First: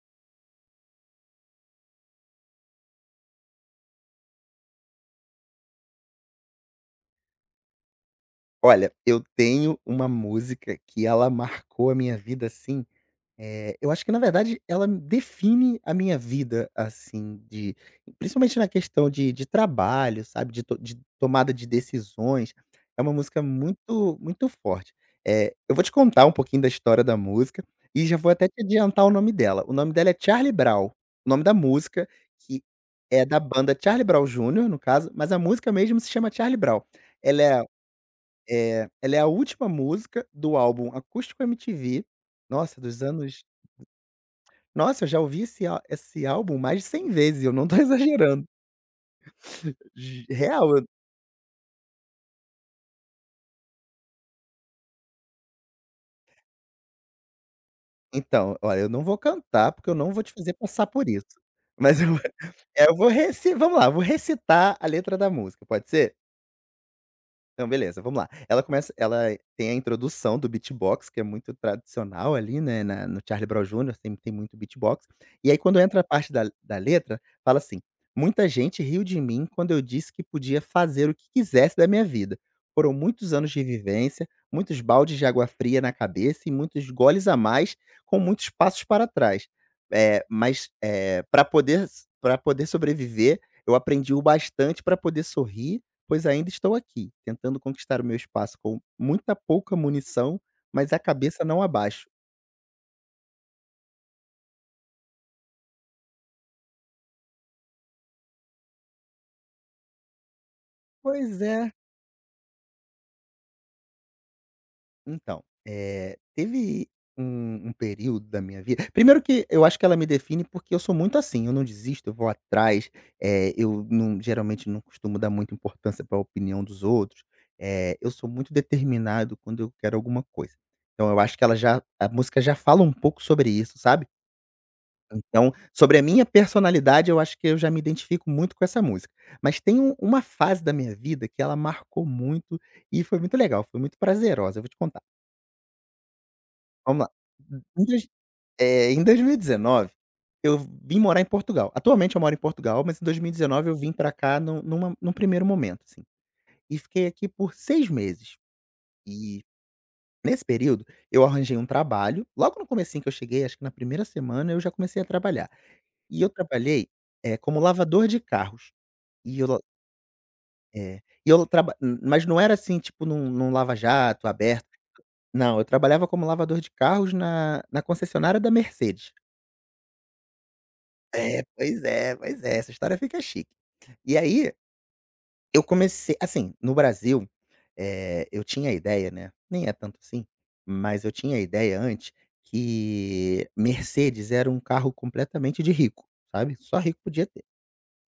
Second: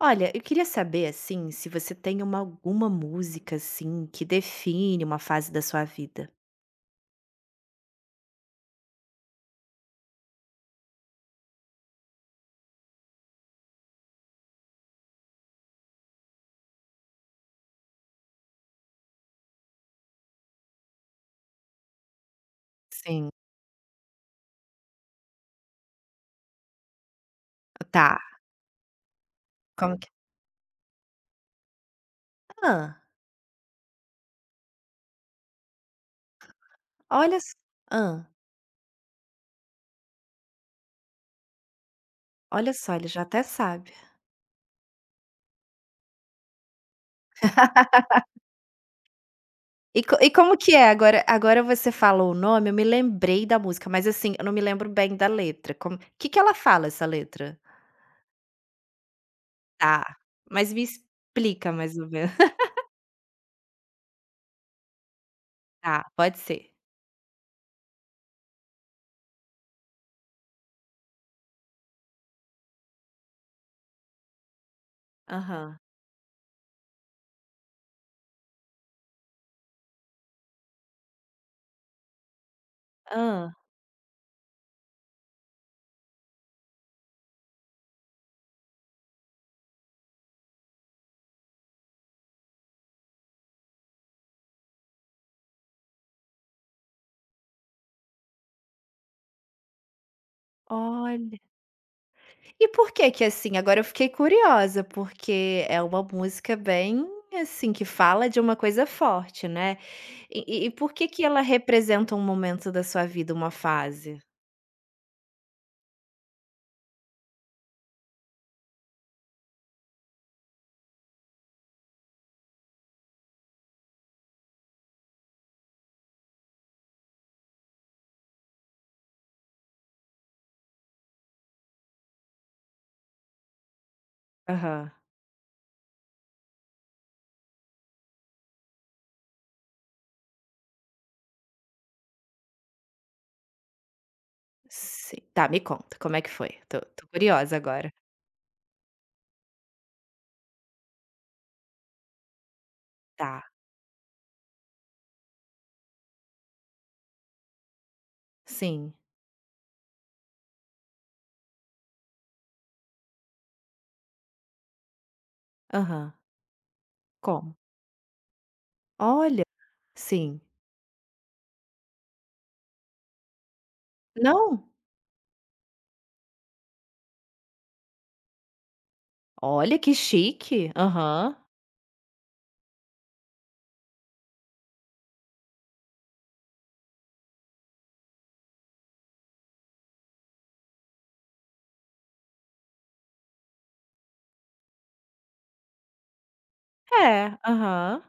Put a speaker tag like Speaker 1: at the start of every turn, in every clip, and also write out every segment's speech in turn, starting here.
Speaker 1: Olha, eu queria saber, assim, se você tem uma alguma música, assim, que define uma fase da sua vida.
Speaker 2: Olha, eu tenho uma música que ela marcou a minha vida, assim, eu acho que na verdade ela me define a minha vida, assim, de principalmente na questão de trabalho, sabe, de to de tomada de decisões, é uma
Speaker 1: Sim.
Speaker 2: música muito muito forte. Eu vou te contar um pouquinho da história da música e já
Speaker 1: Tá.
Speaker 2: vou até te adiantar o nome dela. O nome
Speaker 1: Como que
Speaker 2: dela é Charlie Brown, o nome da música, que
Speaker 1: Ah,
Speaker 2: é da banda Charlie Brown Junior, no caso, mas a música mesmo se chama Charlie Brown.
Speaker 1: olha
Speaker 2: Ela
Speaker 1: s
Speaker 2: é
Speaker 1: hã,
Speaker 2: é, ela é a última música do álbum Acústico MTV,
Speaker 1: olha
Speaker 2: nossa,
Speaker 1: só,
Speaker 2: dos
Speaker 1: ele já até
Speaker 2: anos
Speaker 1: sabe.
Speaker 2: nossa, eu já ouvi esse álbum mais de 100 vezes, eu não tô exagerando.
Speaker 1: E co
Speaker 2: Ge
Speaker 1: e como
Speaker 2: real,
Speaker 1: que
Speaker 2: eu
Speaker 1: é? Agora você falou o nome, eu me lembrei da música, mas, assim, eu não me lembro bem da letra. Como que ela fala, essa letra?
Speaker 2: então, olha, eu não vou cantar, porque eu
Speaker 1: Tá,
Speaker 2: não vou te fazer
Speaker 1: mas me
Speaker 2: passar por isso.
Speaker 1: explica mais
Speaker 2: Mas
Speaker 1: ou
Speaker 2: eu
Speaker 1: menos.
Speaker 2: eu vou recitar. Vamos lá, eu vou recitar a letra da música, pode
Speaker 1: Tá,
Speaker 2: ser?
Speaker 1: pode ser.
Speaker 2: Então, beleza, vamos lá. Ela tem a introdução do beatbox, que é muito tradicional ali, né, na no Charlie Brown Júnior sempre tem muito beatbox. E aí
Speaker 1: Aham.
Speaker 2: quando entra a parte da letra, fala assim: "Muita gente riu de mim quando eu disse que podia fazer o que quisesse da minha vida. Foram muitos anos
Speaker 1: Ah.
Speaker 2: de vivência, muitos baldes de água fria na cabeça e muitos goles a mais, com muitos passos para trás. Mas, para poder sobreviver, eu aprendi o bastante para poder sorrir. Pois ainda estou aqui, tentando conquistar o meu espaço com muita pouca munição, mas a
Speaker 1: Olha.
Speaker 2: cabeça não abaixo."
Speaker 1: E por que que assim? Agora eu fiquei curiosa, porque é uma música bem, assim, que fala de uma coisa forte, né. E por que que ela
Speaker 2: Pois é.
Speaker 1: representa um momento da sua vida, uma fase?
Speaker 2: Então, teve um período da minha vida, primeiro que eu acho que ela me define, porque eu sou muito assim, eu não desisto, eu vou atrás, eh, eu não geralmente não costumo dar muita importância para a opinião dos outros, eu sou muito determinado quando eu quero alguma coisa. Então eu acho que ela já a música já fala um pouco sobre isso, sabe?
Speaker 1: Aham.
Speaker 2: Então, sobre a minha personalidade, eu acho que eu já me identifico muito com essa música. Mas tem uma fase da minha vida que ela marcou muito e foi muito legal, foi muito prazerosa, eu vou te contar.
Speaker 1: Sim. Tá, me conta, como é que foi? Tô
Speaker 2: Vamos
Speaker 1: tô
Speaker 2: lá.
Speaker 1: curiosa
Speaker 2: Em
Speaker 1: agora.
Speaker 2: dois em 2019, eu vim morar em Portugal. Atualmente eu moro em Portugal, mas em
Speaker 1: Tá.
Speaker 2: 2019 eu vim pra cá num primeiro momento, assim. E fiquei aqui por 6 meses.
Speaker 1: Sim.
Speaker 2: E nesse período, eu arranjei um trabalho, logo no comecinho que eu cheguei, acho que na primeira semana eu já comecei a trabalhar.
Speaker 1: Aham.
Speaker 2: E eu trabalhei,
Speaker 1: Como?
Speaker 2: como lavador de carros. E
Speaker 1: Olha.
Speaker 2: eu la
Speaker 1: Sim.
Speaker 2: é, e eu mas não era assim, tipo, num lava-jato aberto.
Speaker 1: Não?
Speaker 2: Não, eu trabalhava como lavador de carros na concessionária da Mercedes.
Speaker 1: Olha, que chique. Aham.
Speaker 2: É, pois é, pois é, essa história fica chique. E aí, eu comecei assim, no Brasil, eu tinha a ideia, né, nem é tanto assim, mas eu tinha a ideia antes que Mercedes era um carro completamente de rico, sabe, só rico podia
Speaker 1: É.
Speaker 2: ter.
Speaker 1: Aham.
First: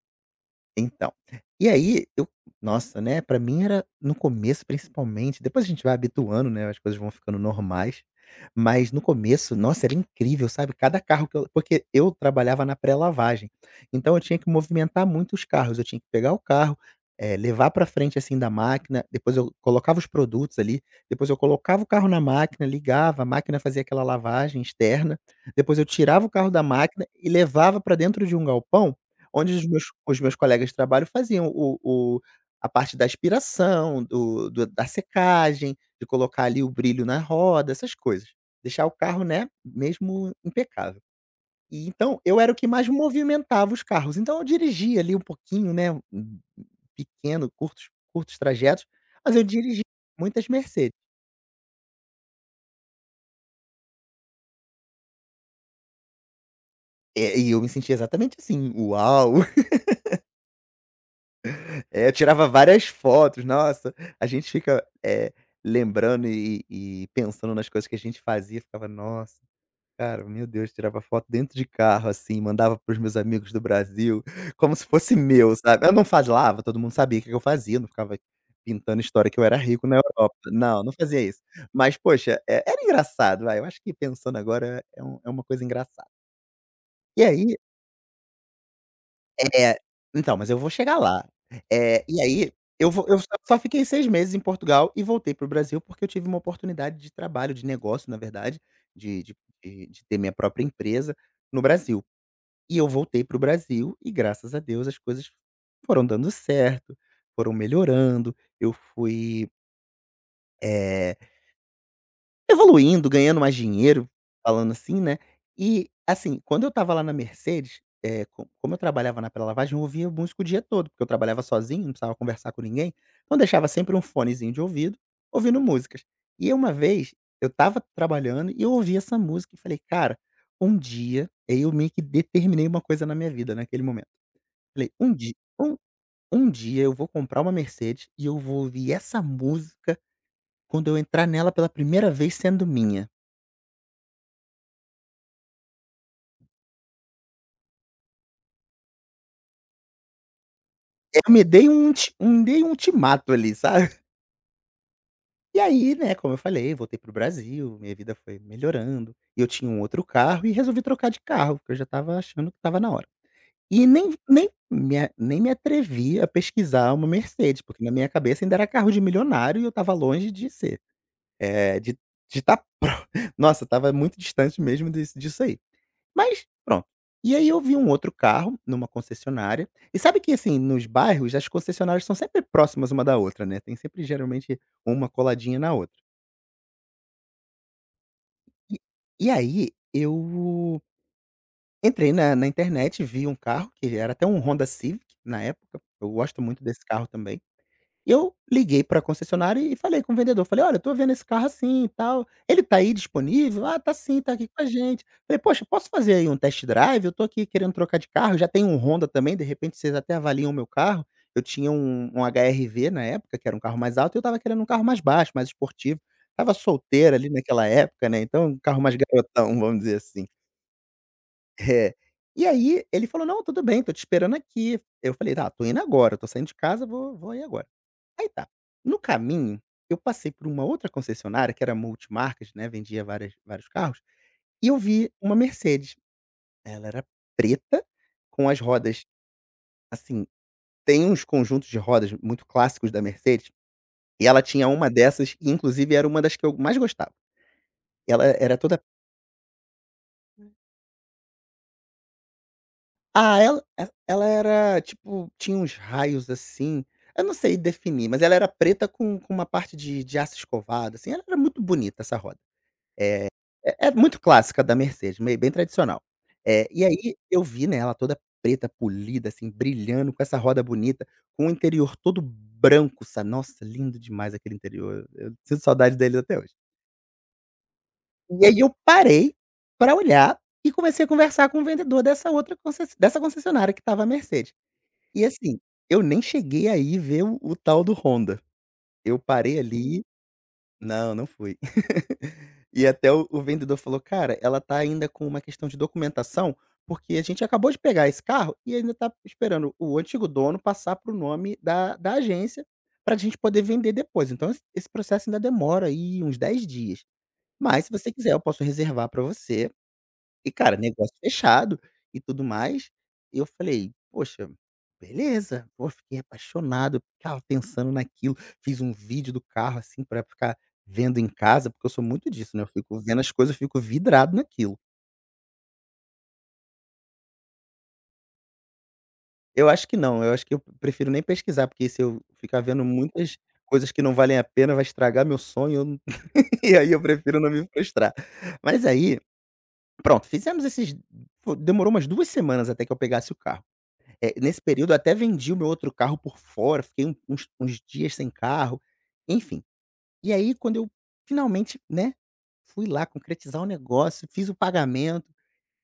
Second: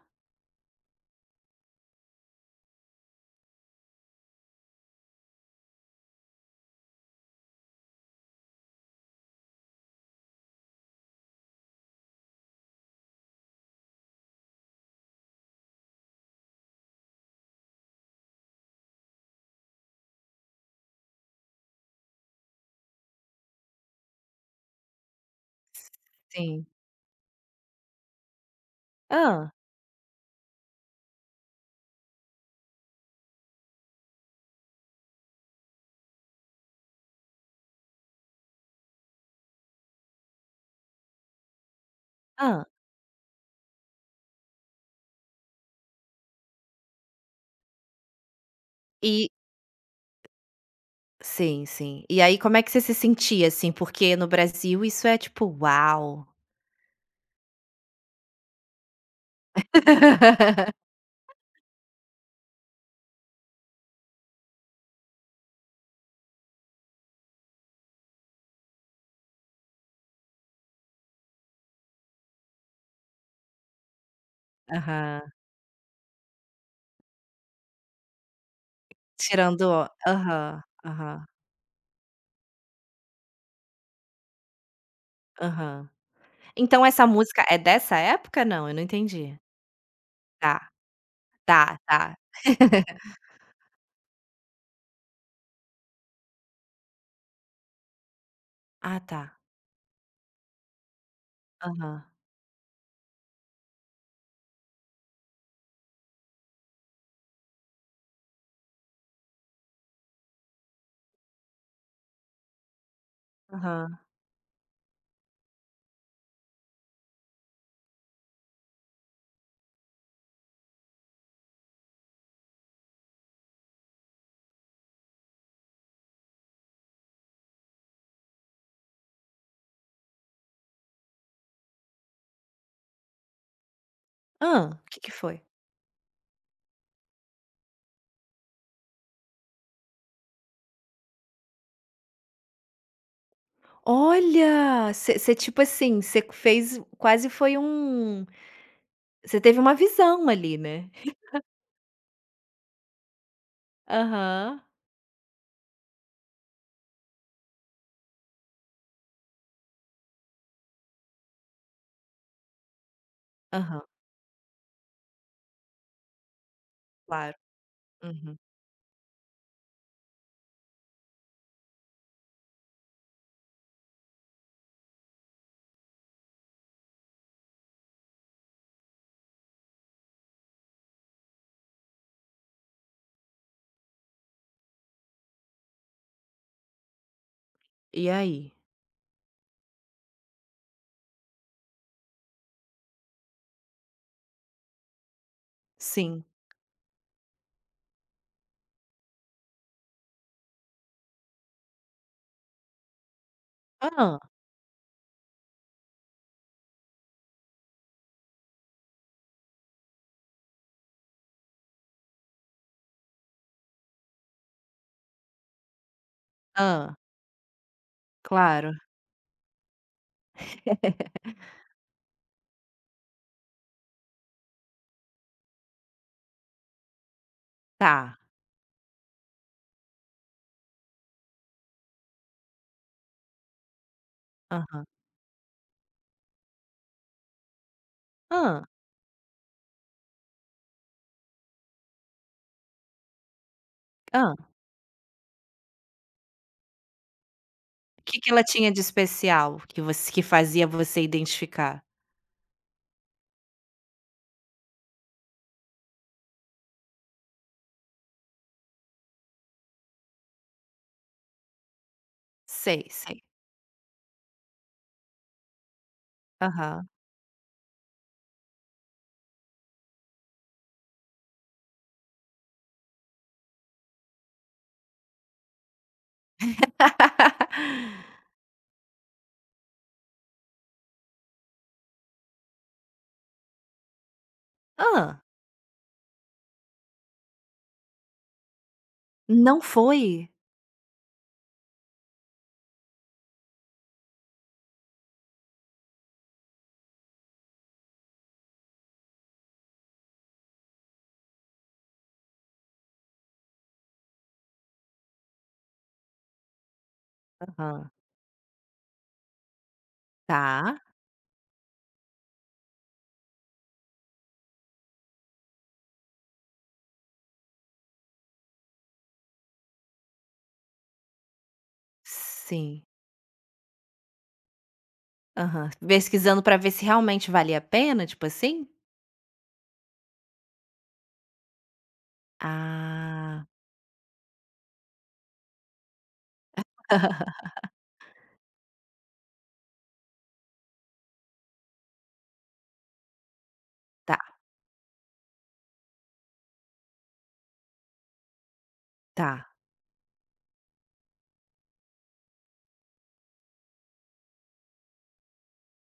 Speaker 2: Então, e aí eu nossa, né, pra mim era no começo, principalmente, depois a gente vai habituando, né, as coisas vão ficando normais, mas no começo, nossa, era incrível, sabe, cada carro que eu porque eu trabalhava na pré-lavagem, então eu tinha que movimentar muito os carros, eu tinha que pegar o carro, levar pra frente, assim, da máquina, depois eu colocava os produtos ali, depois eu colocava o carro na máquina, ligava, a máquina fazia aquela lavagem externa, depois eu tirava o carro da
Speaker 1: Sim.
Speaker 2: máquina e levava pra dentro de um galpão
Speaker 1: Ah,
Speaker 2: onde os meus colegas de trabalho faziam o a parte da aspiração, do do da secagem, de colocar ali o brilho na roda, essas coisas. Deixar o carro, né, mesmo impecável. E então, eu era o
Speaker 1: ah.
Speaker 2: que mais movimentava os carros, então eu dirigia ali um pouquinho, né, um pequeno, curtos trajetos,
Speaker 1: E
Speaker 2: mas eu dirigi muitas Mercedes.
Speaker 1: sim, sim. E aí como é que você se sentia, assim? Porque no Brasil isso é tipo: "Uau!"
Speaker 2: É, e eu me sentia exatamente assim: "Uau!" É, eu tirava várias fotos, nossa, a gente fica, lembrando e pensando nas coisas que a gente fazia, ficava: "Nossa, cara, meu Deus", tirava foto dentro de carro, assim, mandava para os meus amigos do Brasil, como se fosse
Speaker 1: Aham.
Speaker 2: meu, sabe. Eu não falava, todo mundo sabia o que eu fazia, não ficava pintando história que eu era
Speaker 1: Tirando
Speaker 2: rico
Speaker 1: o-
Speaker 2: na Europa.
Speaker 1: aham,
Speaker 2: Não, não fazia
Speaker 1: aham,
Speaker 2: isso. Mas, poxa, era engraçado, vai, eu acho que pensando agora é é uma coisa
Speaker 1: aham.
Speaker 2: engraçada.
Speaker 1: Então essa
Speaker 2: E
Speaker 1: música é
Speaker 2: aí
Speaker 1: dessa época? Não, eu não entendi.
Speaker 2: É, então, mas eu
Speaker 1: Tá,
Speaker 2: vou chegar lá.
Speaker 1: tá,
Speaker 2: Eh,
Speaker 1: tá.
Speaker 2: e aí, eu vou eu só fiquei 6 meses em Portugal e voltei para o Brasil, porque eu tive uma oportunidade de trabalho, de negócio, na verdade,
Speaker 1: Ah, tá.
Speaker 2: de de de ter minha própria empresa no
Speaker 1: Aham,
Speaker 2: Brasil. E eu voltei para o Brasil e, graças a Deus, as coisas foram dando certo, foram melhorando. Eu fui, eh evoluindo, ganhando mais
Speaker 1: aham.
Speaker 2: dinheiro, falando assim, né. E, assim, quando eu estava lá na Mercedes, eh, co como eu trabalhava na pré-lavagem, eu ouvia música o dia todo, porque eu trabalhava sozinho, não precisava conversar com ninguém, então eu deixava sempre um fonezinho de ouvido, ouvindo músicas. E uma vez, eu estava trabalhando e eu ouvi essa música e falei: "Cara, um dia". Aí eu meio que determinei uma coisa na minha vida naquele momento.
Speaker 1: Hã,
Speaker 2: Falei:
Speaker 1: que
Speaker 2: "Um dia,
Speaker 1: foi?
Speaker 2: um um dia eu vou comprar uma Mercedes e eu vou ouvir essa música quando eu entrar nela pela primeira vez sendo minha".
Speaker 1: Olha, você tipo assim, você fez quase foi um você teve uma visão ali, né?
Speaker 2: Eu me dei um ulti um dei um ultimato ali, sabe.
Speaker 1: Aham,
Speaker 2: E aí, né, como eu falei, voltei pro Brasil, minha vida foi melhorando, e eu tinha um outro carro e resolvi trocar de carro, porque eu já estava achando que estava na hora.
Speaker 1: aham,
Speaker 2: E nem me atrevi a pesquisar uma
Speaker 1: claro.
Speaker 2: Mercedes, porque na minha
Speaker 1: Uhum.
Speaker 2: cabeça ainda era carro de milionário e eu estava longe de ser, de estar. De estar pro nossa, estava muito distante mesmo desse disso aí. Mas pronto. E aí eu vi um outro carro numa concessionária, e sabe que, assim, nos bairros as concessionárias são sempre próximas uma da outra, né, tem sempre geralmente uma coladinha na outra.
Speaker 1: E aí?
Speaker 2: E e aí eu entrei na internet, vi um carro que era até um Honda Civic na época, eu
Speaker 1: Sim.
Speaker 2: gosto muito desse carro também. Eu liguei pra concessionária e falei com o vendedor, falei: "Olha, eu tô vendo esse carro assim e tal, ele tá aí disponível?". "Ah, tá sim, tá aqui com a gente". Falei: "Poxa, posso fazer aí um test drive? Eu tô aqui querendo trocar de carro, já tenho um Honda também, de repente vocês até avaliam o meu carro". Eu tinha um HR-V na época, que era um carro mais alto, e eu tava querendo um carro mais baixo, mais esportivo. Tava
Speaker 1: Hã,
Speaker 2: solteira ali naquela época, né, então um
Speaker 1: claro.
Speaker 2: carro mais garotão, vamos dizer assim. É. E aí ele falou: "Não, tudo bem, tô te esperando aqui". Eu falei: "Tá, tô indo agora, tô saindo de casa, vou aí agora".
Speaker 1: Tá.
Speaker 2: Aí tá. No caminho, eu passei por uma outra concessionária que era multimarcas, né, vendia várias vários carros, e eu
Speaker 1: Aham.
Speaker 2: vi uma Mercedes. Ela era preta, com as
Speaker 1: Hã,
Speaker 2: rodas assim, tem uns conjuntos de rodas muito clássicos da Mercedes, e
Speaker 1: hã.
Speaker 2: ela tinha uma dessas e inclusive era uma das que eu mais gostava. Ela
Speaker 1: Que ela
Speaker 2: era
Speaker 1: tinha de
Speaker 2: toda
Speaker 1: especial que você que fazia você identificar?
Speaker 2: ela era tipo, tinha uns raios assim, eu não sei definir, mas ela era preta com uma parte de aço escovado, assim, ela era muito bonita essa roda.
Speaker 1: Sei, sei.
Speaker 2: É muito clássica da Mercedes, meio bem tradicional. E
Speaker 1: Aham.
Speaker 2: aí eu vi, né, ela toda preta, polida, assim, brilhando, com essa roda bonita, com o interior todo branco, sabe. Nossa, lindo demais aquele interior, eu sinto saudade deles até hoje. E aí eu parei para olhar e comecei a conversar com o vendedor dessa outra concess dessa concessionária que estava a Mercedes.
Speaker 1: Hã,
Speaker 2: E assim, eu nem cheguei aí ver o tal do Honda. Eu parei
Speaker 1: não
Speaker 2: ali
Speaker 1: foi?
Speaker 2: não, não fui. E até o vendedor falou: "Cara, ela tá ainda com uma questão de documentação, porque a gente acabou de pegar esse carro e ainda tá esperando o antigo dono passar pro nome da agência, pra gente poder vender depois. Então esse processo ainda demora aí uns 10 dias. Mas
Speaker 1: Aham.
Speaker 2: se você quiser, eu posso reservar pra você". E, cara,
Speaker 1: Tá,
Speaker 2: negócio fechado e tudo mais. E eu falei: "Poxa, beleza". Pô, fiquei apaixonado, ficava pensando naquilo. Fiz um vídeo do carro, assim, pra ficar vendo em casa, porque eu sou muito disso, né, eu
Speaker 1: sim.
Speaker 2: fico vendo as coisas, eu fico vidrado naquilo.
Speaker 1: Aham. Pesquisando pra ver se realmente valia a pena, tipo assim?
Speaker 2: Eu acho que não, eu acho que eu prefiro nem pesquisar, porque se eu ficar vendo muitas
Speaker 1: Ah.
Speaker 2: coisas que não valem a pena, vai estragar meu sonho, eu não. E aí eu prefiro não me frustrar. Mas aí, pronto, fizemos esses demorou umas 2 semanas até que eu pegasse o carro.
Speaker 1: Tá,
Speaker 2: Nesse período eu até vendi o meu outro carro por fora, fiquei uns dias sem carro,
Speaker 1: tá.
Speaker 2: enfim. E aí quando eu finalmente, né, fui lá concretizar o negócio, fiz o pagamento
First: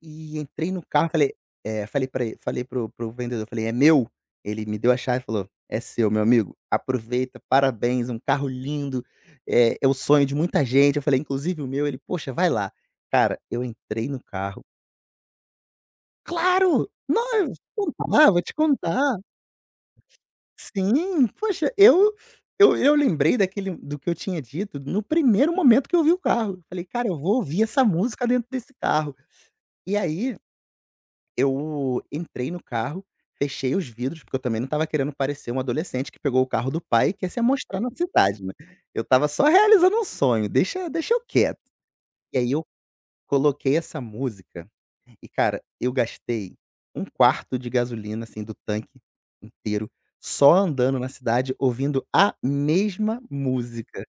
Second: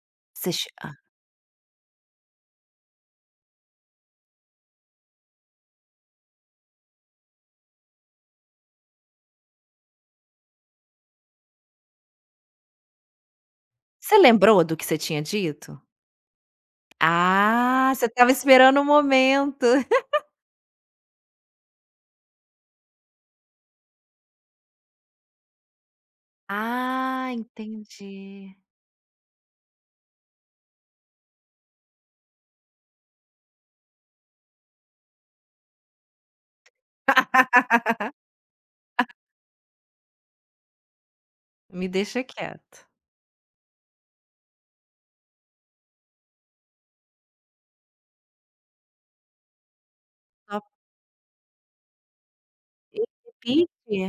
Speaker 2: e
Speaker 1: Você che
Speaker 2: entrei no
Speaker 1: hã.
Speaker 2: carro, falei para o vendedor, falei: "É meu?" Ele me deu a chave e falou: "É seu, meu amigo, aproveita, parabéns, um carro lindo, é o sonho de muita gente". Eu falei: "Inclusive o meu". Ele: "Poxa, vai lá". Cara, eu entrei
Speaker 1: Você
Speaker 2: no
Speaker 1: lembrou
Speaker 2: carro.
Speaker 1: do que você tinha dito?
Speaker 2: Claro! Não, eu vou te
Speaker 1: Ah, você estava
Speaker 2: contar, vou te
Speaker 1: esperando o
Speaker 2: contar.
Speaker 1: momento.
Speaker 2: Sim, poxa, eu lembrei daquele do que eu tinha dito no primeiro momento que eu vi o carro. Eu falei: "Cara, eu
Speaker 1: Ah,
Speaker 2: vou ouvir essa música dentro
Speaker 1: entendi.
Speaker 2: desse carro". E aí eu entrei no carro, fechei os vidros, porque eu também não estava querendo parecer um adolescente que pegou o carro do pai e quer se amostrar na cidade, né. Eu estava só realizando um sonho, deixa eu quieto.
Speaker 1: Me deixa
Speaker 2: E aí eu
Speaker 1: quieto.
Speaker 2: coloquei essa música e, cara, eu gastei um quarto de gasolina, assim, do tanque inteiro, só
Speaker 1: Top
Speaker 2: andando na cidade ouvindo a
Speaker 1: e
Speaker 2: mesma
Speaker 1: repite?
Speaker 2: música,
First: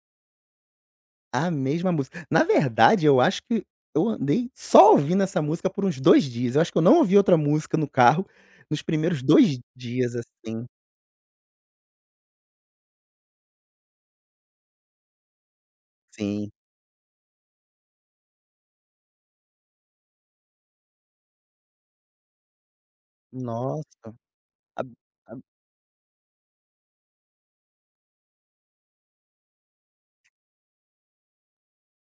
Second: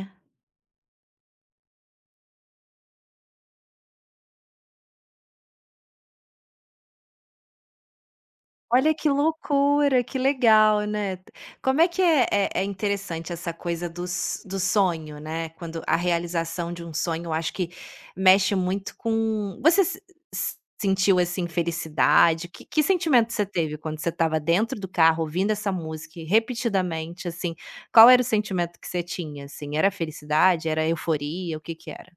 Speaker 2: a mesma música. Na verdade, eu acho que eu andei só ouvindo essa música por uns 2 dias, eu acho que eu não ouvi outra música no carro nos
Speaker 1: Olha que
Speaker 2: primeiros 2
Speaker 1: loucura,
Speaker 2: dias,
Speaker 1: que
Speaker 2: assim.
Speaker 1: legal, né. Como é que é interessante essa coisa dos do sonho, né, quando a
Speaker 2: Sim.
Speaker 1: realização de um sonho, eu acho que mexe muito com você se sentiu, assim, felicidade? Que sentimento você teve quando você
Speaker 2: Nossa.
Speaker 1: estava dentro
Speaker 2: Ab
Speaker 1: do carro
Speaker 2: ab
Speaker 1: ouvindo essa música e repetidamente, assim, qual era o sentimento que você tinha, assim? Era felicidade, era euforia, o que que era?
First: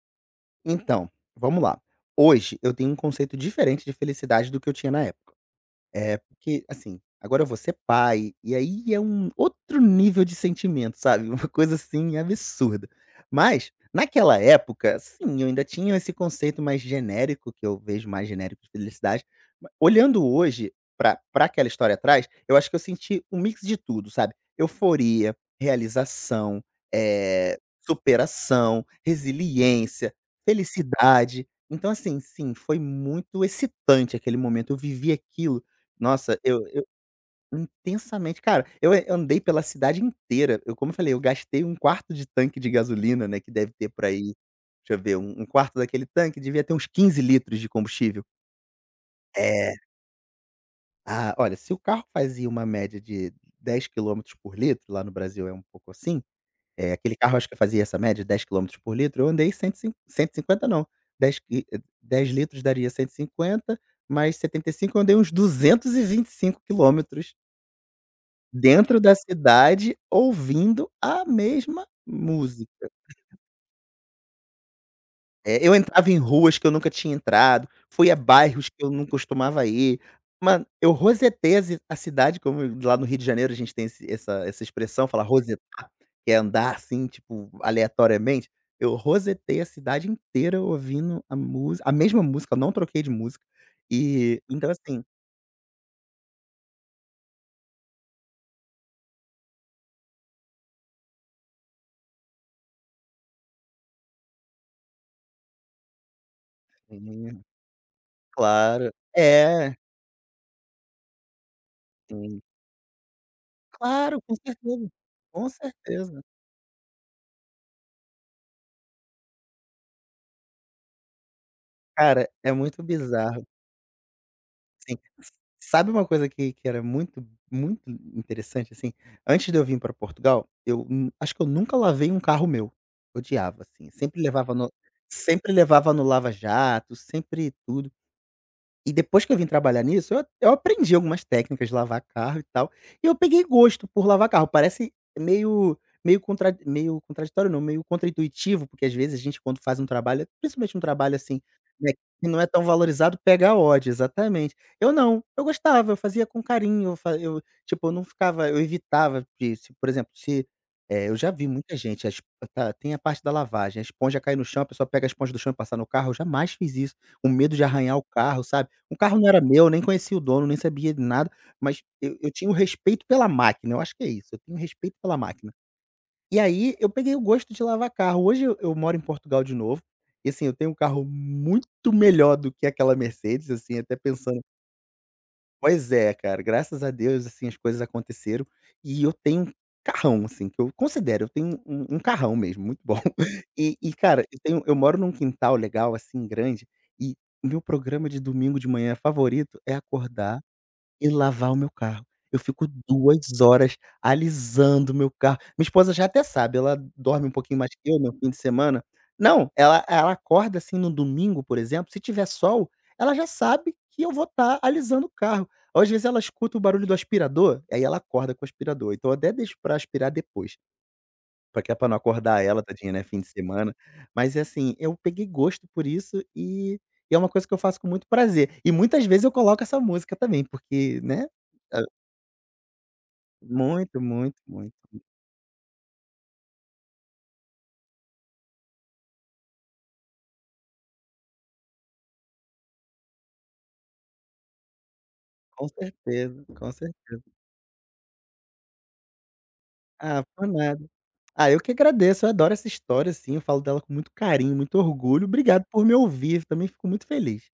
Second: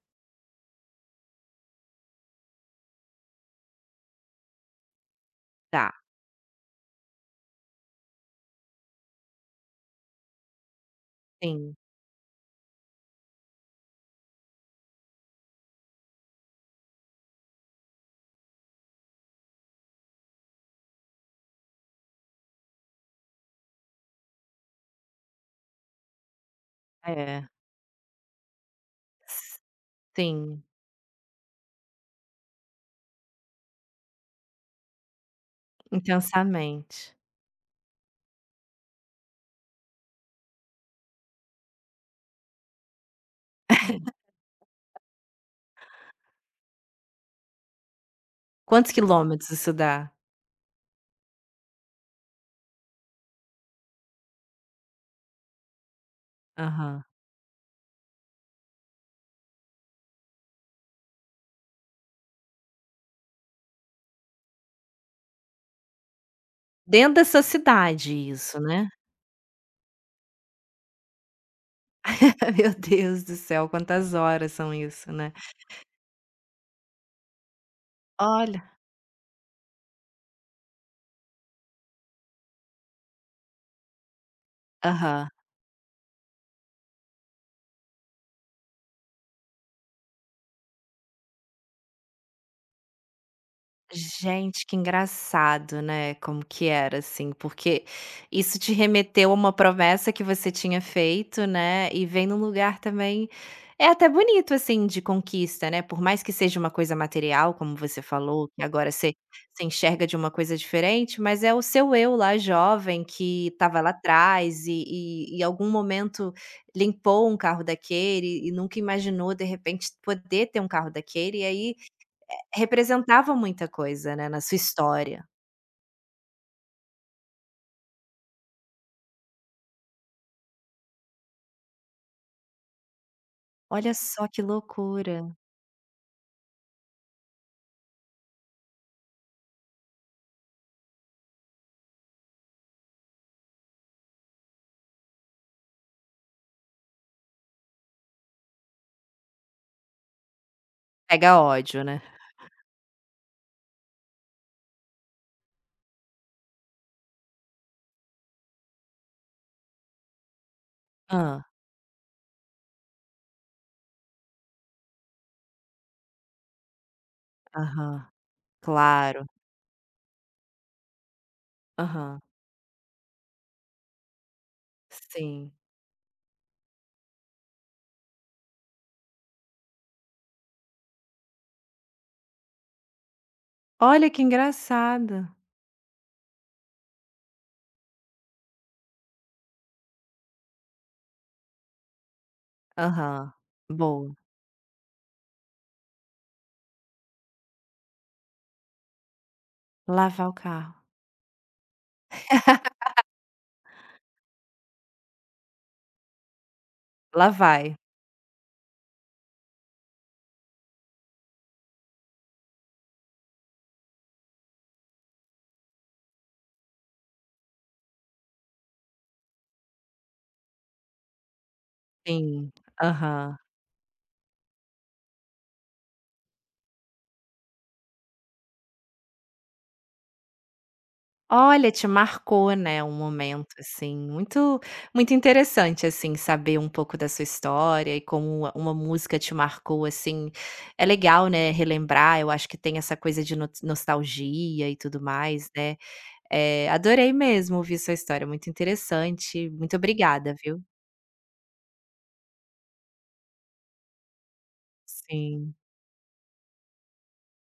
Speaker 2: Então, vamos lá. Hoje eu tenho um conceito diferente de felicidade do que eu tinha na época.
Speaker 1: Tá,
Speaker 2: É, porque, assim, agora eu vou ser pai, e aí é um outro nível de sentimento, sabe. Uma coisa,
Speaker 1: sim.
Speaker 2: assim, absurda. Mas, naquela época, sim, eu ainda tinha esse conceito mais genérico, que eu vejo mais genérico de felicidade. Ma Olhando hoje para pra aquela história atrás, eu acho que eu senti um mix de tudo, sabe, euforia, realização,
Speaker 1: É,
Speaker 2: eh, superação, resiliência,
Speaker 1: sim.
Speaker 2: felicidade. Então, assim, sim, foi muito excitante aquele momento. Eu vivi aquilo. Nossa, eu
Speaker 1: Intensamente.
Speaker 2: intensamente. Cara, eu andei pela cidade inteira. Eu, como eu falei, eu gastei um quarto de tanque de gasolina, né, que deve ter por aí, deixa eu ver, um quarto daquele tanque devia ter uns 15 litros de combustível.
Speaker 1: Quantos quilômetros isso
Speaker 2: É.
Speaker 1: dá?
Speaker 2: Ah, olha, se o carro fazia uma média de 10 quilômetros por litro, lá no Brasil é um pouco assim. É,
Speaker 1: Aham.
Speaker 2: aquele carro acho que fazia essa média, 10 quilômetros por litro. Eu andei cento e cin 150. Não, 10 qui 10 litros daria 150, mais 75. Eu andei uns duzentos e vinte e cinco
Speaker 1: Dentro
Speaker 2: quilômetros.
Speaker 1: dessa cidade isso, né.
Speaker 2: Dentro da cidade, ouvindo a mesma
Speaker 1: Meu
Speaker 2: música.
Speaker 1: Deus do céu, quantas horas são isso, né.
Speaker 2: É, eu entrava em ruas que eu nunca tinha entrado, fui a bairros
Speaker 1: Olha.
Speaker 2: que eu não costumava ir. Mano, eu rosetei a cidade. Como lá no Rio de Janeiro a gente tem esse essa essa expressão, fala
Speaker 1: Aham.
Speaker 2: "rosetar", que é andar, assim, tipo, aleatoriamente. Eu rosetei a cidade inteira ouvindo a música, a mesma música, eu não troquei de música. E
Speaker 1: Gente,
Speaker 2: então,
Speaker 1: que
Speaker 2: assim.
Speaker 1: engraçado, né, como que era, assim, porque isso te remeteu a uma promessa que você tinha feito, né, e vem num lugar também é até bonito, assim, de conquista, né, por mais que seja uma coisa
Speaker 2: Sim,
Speaker 1: material, como você falou, que
Speaker 2: claro.
Speaker 1: agora você você
Speaker 2: É,
Speaker 1: enxerga de uma coisa diferente, mas é o seu eu lá
Speaker 2: sim.
Speaker 1: jovem que estava lá
Speaker 2: Claro, com
Speaker 1: atrás
Speaker 2: certeza.
Speaker 1: e em
Speaker 2: Com
Speaker 1: algum
Speaker 2: certeza.
Speaker 1: momento limpou um carro daquele e nunca imaginou, de repente, poder ter um carro daquele e aí
Speaker 2: Cara, é muito
Speaker 1: representava
Speaker 2: bizarro,
Speaker 1: muita coisa, né, na sua
Speaker 2: sim.
Speaker 1: história.
Speaker 2: S sabe uma coisa que era muito, muito interessante, assim? Antes de eu vir para Portugal, eu acho que eu nunca lavei um carro meu. Odiava, assim,
Speaker 1: Olha só que loucura.
Speaker 2: sempre levava no lava jato, sempre tudo. E depois que eu vim trabalhar nisso, eu aprendi algumas técnicas de lavar carro e tal, e eu peguei gosto por lavar carro. Parece meio meio contraditório, não, meio contraintuitivo. Porque às vezes a gente, quando faz um trabalho, principalmente um trabalho
Speaker 1: Pega
Speaker 2: assim,
Speaker 1: ódio,
Speaker 2: né,
Speaker 1: né.
Speaker 2: que não é tão valorizado, pega ódio, exatamente. Eu não, eu gostava, eu fazia com carinho. Eu, tipo, eu não ficava, eu evitava de, se, por exemplo, se, eu
Speaker 1: Hã.
Speaker 2: já vi muita gente. A esp tá, tem a parte da lavagem, a esponja cai no chão, a pessoa pega a esponja do chão e passar no carro. Eu jamais fiz isso, o medo de arranhar o
Speaker 1: Aham.
Speaker 2: carro, sabe. O carro
Speaker 1: Claro.
Speaker 2: não era meu, nem conhecia o dono, nem sabia de nada, mas eu
Speaker 1: Aham.
Speaker 2: eu tinha o respeito pela máquina. Eu acho que é isso, eu tenho respeito pela máquina.
Speaker 1: Sim.
Speaker 2: E aí eu peguei o gosto de lavar carro. Hoje eu moro em Portugal de novo, e, assim, eu tenho um carro muito melhor do que aquela Mercedes, assim, até
Speaker 1: Olha que
Speaker 2: pensando.
Speaker 1: engraçado.
Speaker 2: Pois é, cara, graças a Deus, assim, as coisas aconteceram e eu tenho um carrão, assim, que eu considero, eu tenho um carrão mesmo, muito bom.
Speaker 1: Aham.
Speaker 2: E,
Speaker 1: Boa.
Speaker 2: cara, eu moro num quintal legal, assim, grande, e o meu programa de domingo de manhã favorito é
Speaker 1: Lavar o
Speaker 2: acordar
Speaker 1: carro.
Speaker 2: e lavar o meu carro. Eu fico 2 horas alisando o meu carro. Minha esposa já até sabe, ela dorme
Speaker 1: Lá
Speaker 2: um pouquinho mais
Speaker 1: vai.
Speaker 2: que eu no fim de semana. Não, ela acorda, assim, no domingo, por exemplo, se tiver sol, ela já sabe que eu vou estar alisando o carro. Às vezes ela escuta o barulho do aspirador, aí ela acorda com o aspirador, então eu até deixo pra aspirar depois. Pra que é pra não acordar
Speaker 1: Sim.
Speaker 2: ela, tadinha, né, fim de
Speaker 1: Aham.
Speaker 2: semana. Mas é assim, eu peguei gosto por isso e é uma coisa que eu faço com muito prazer. E muitas vezes eu coloco essa música também, porque, né,
Speaker 1: Olha,
Speaker 2: hã,
Speaker 1: te marcou, né, um momento, assim,
Speaker 2: muito, muito,
Speaker 1: muito
Speaker 2: muito.
Speaker 1: muito interessante, assim, saber um pouco da sua história e como uma música te marcou, assim. É legal, né, relembrar, eu acho que tem essa coisa de no nostalgia e tudo mais,
Speaker 2: Com
Speaker 1: né.
Speaker 2: certeza, com
Speaker 1: Adorei
Speaker 2: certeza.
Speaker 1: mesmo ouvir sua história, muito interessante. Muito
Speaker 2: Ah,
Speaker 1: obrigada,
Speaker 2: por
Speaker 1: viu.
Speaker 2: nada. Ah, eu que agradeço, eu adoro essa história, assim, eu falo dela com muito carinho, muito orgulho.
Speaker 1: Sim.
Speaker 2: Obrigado por me ouvir, também fico muito feliz.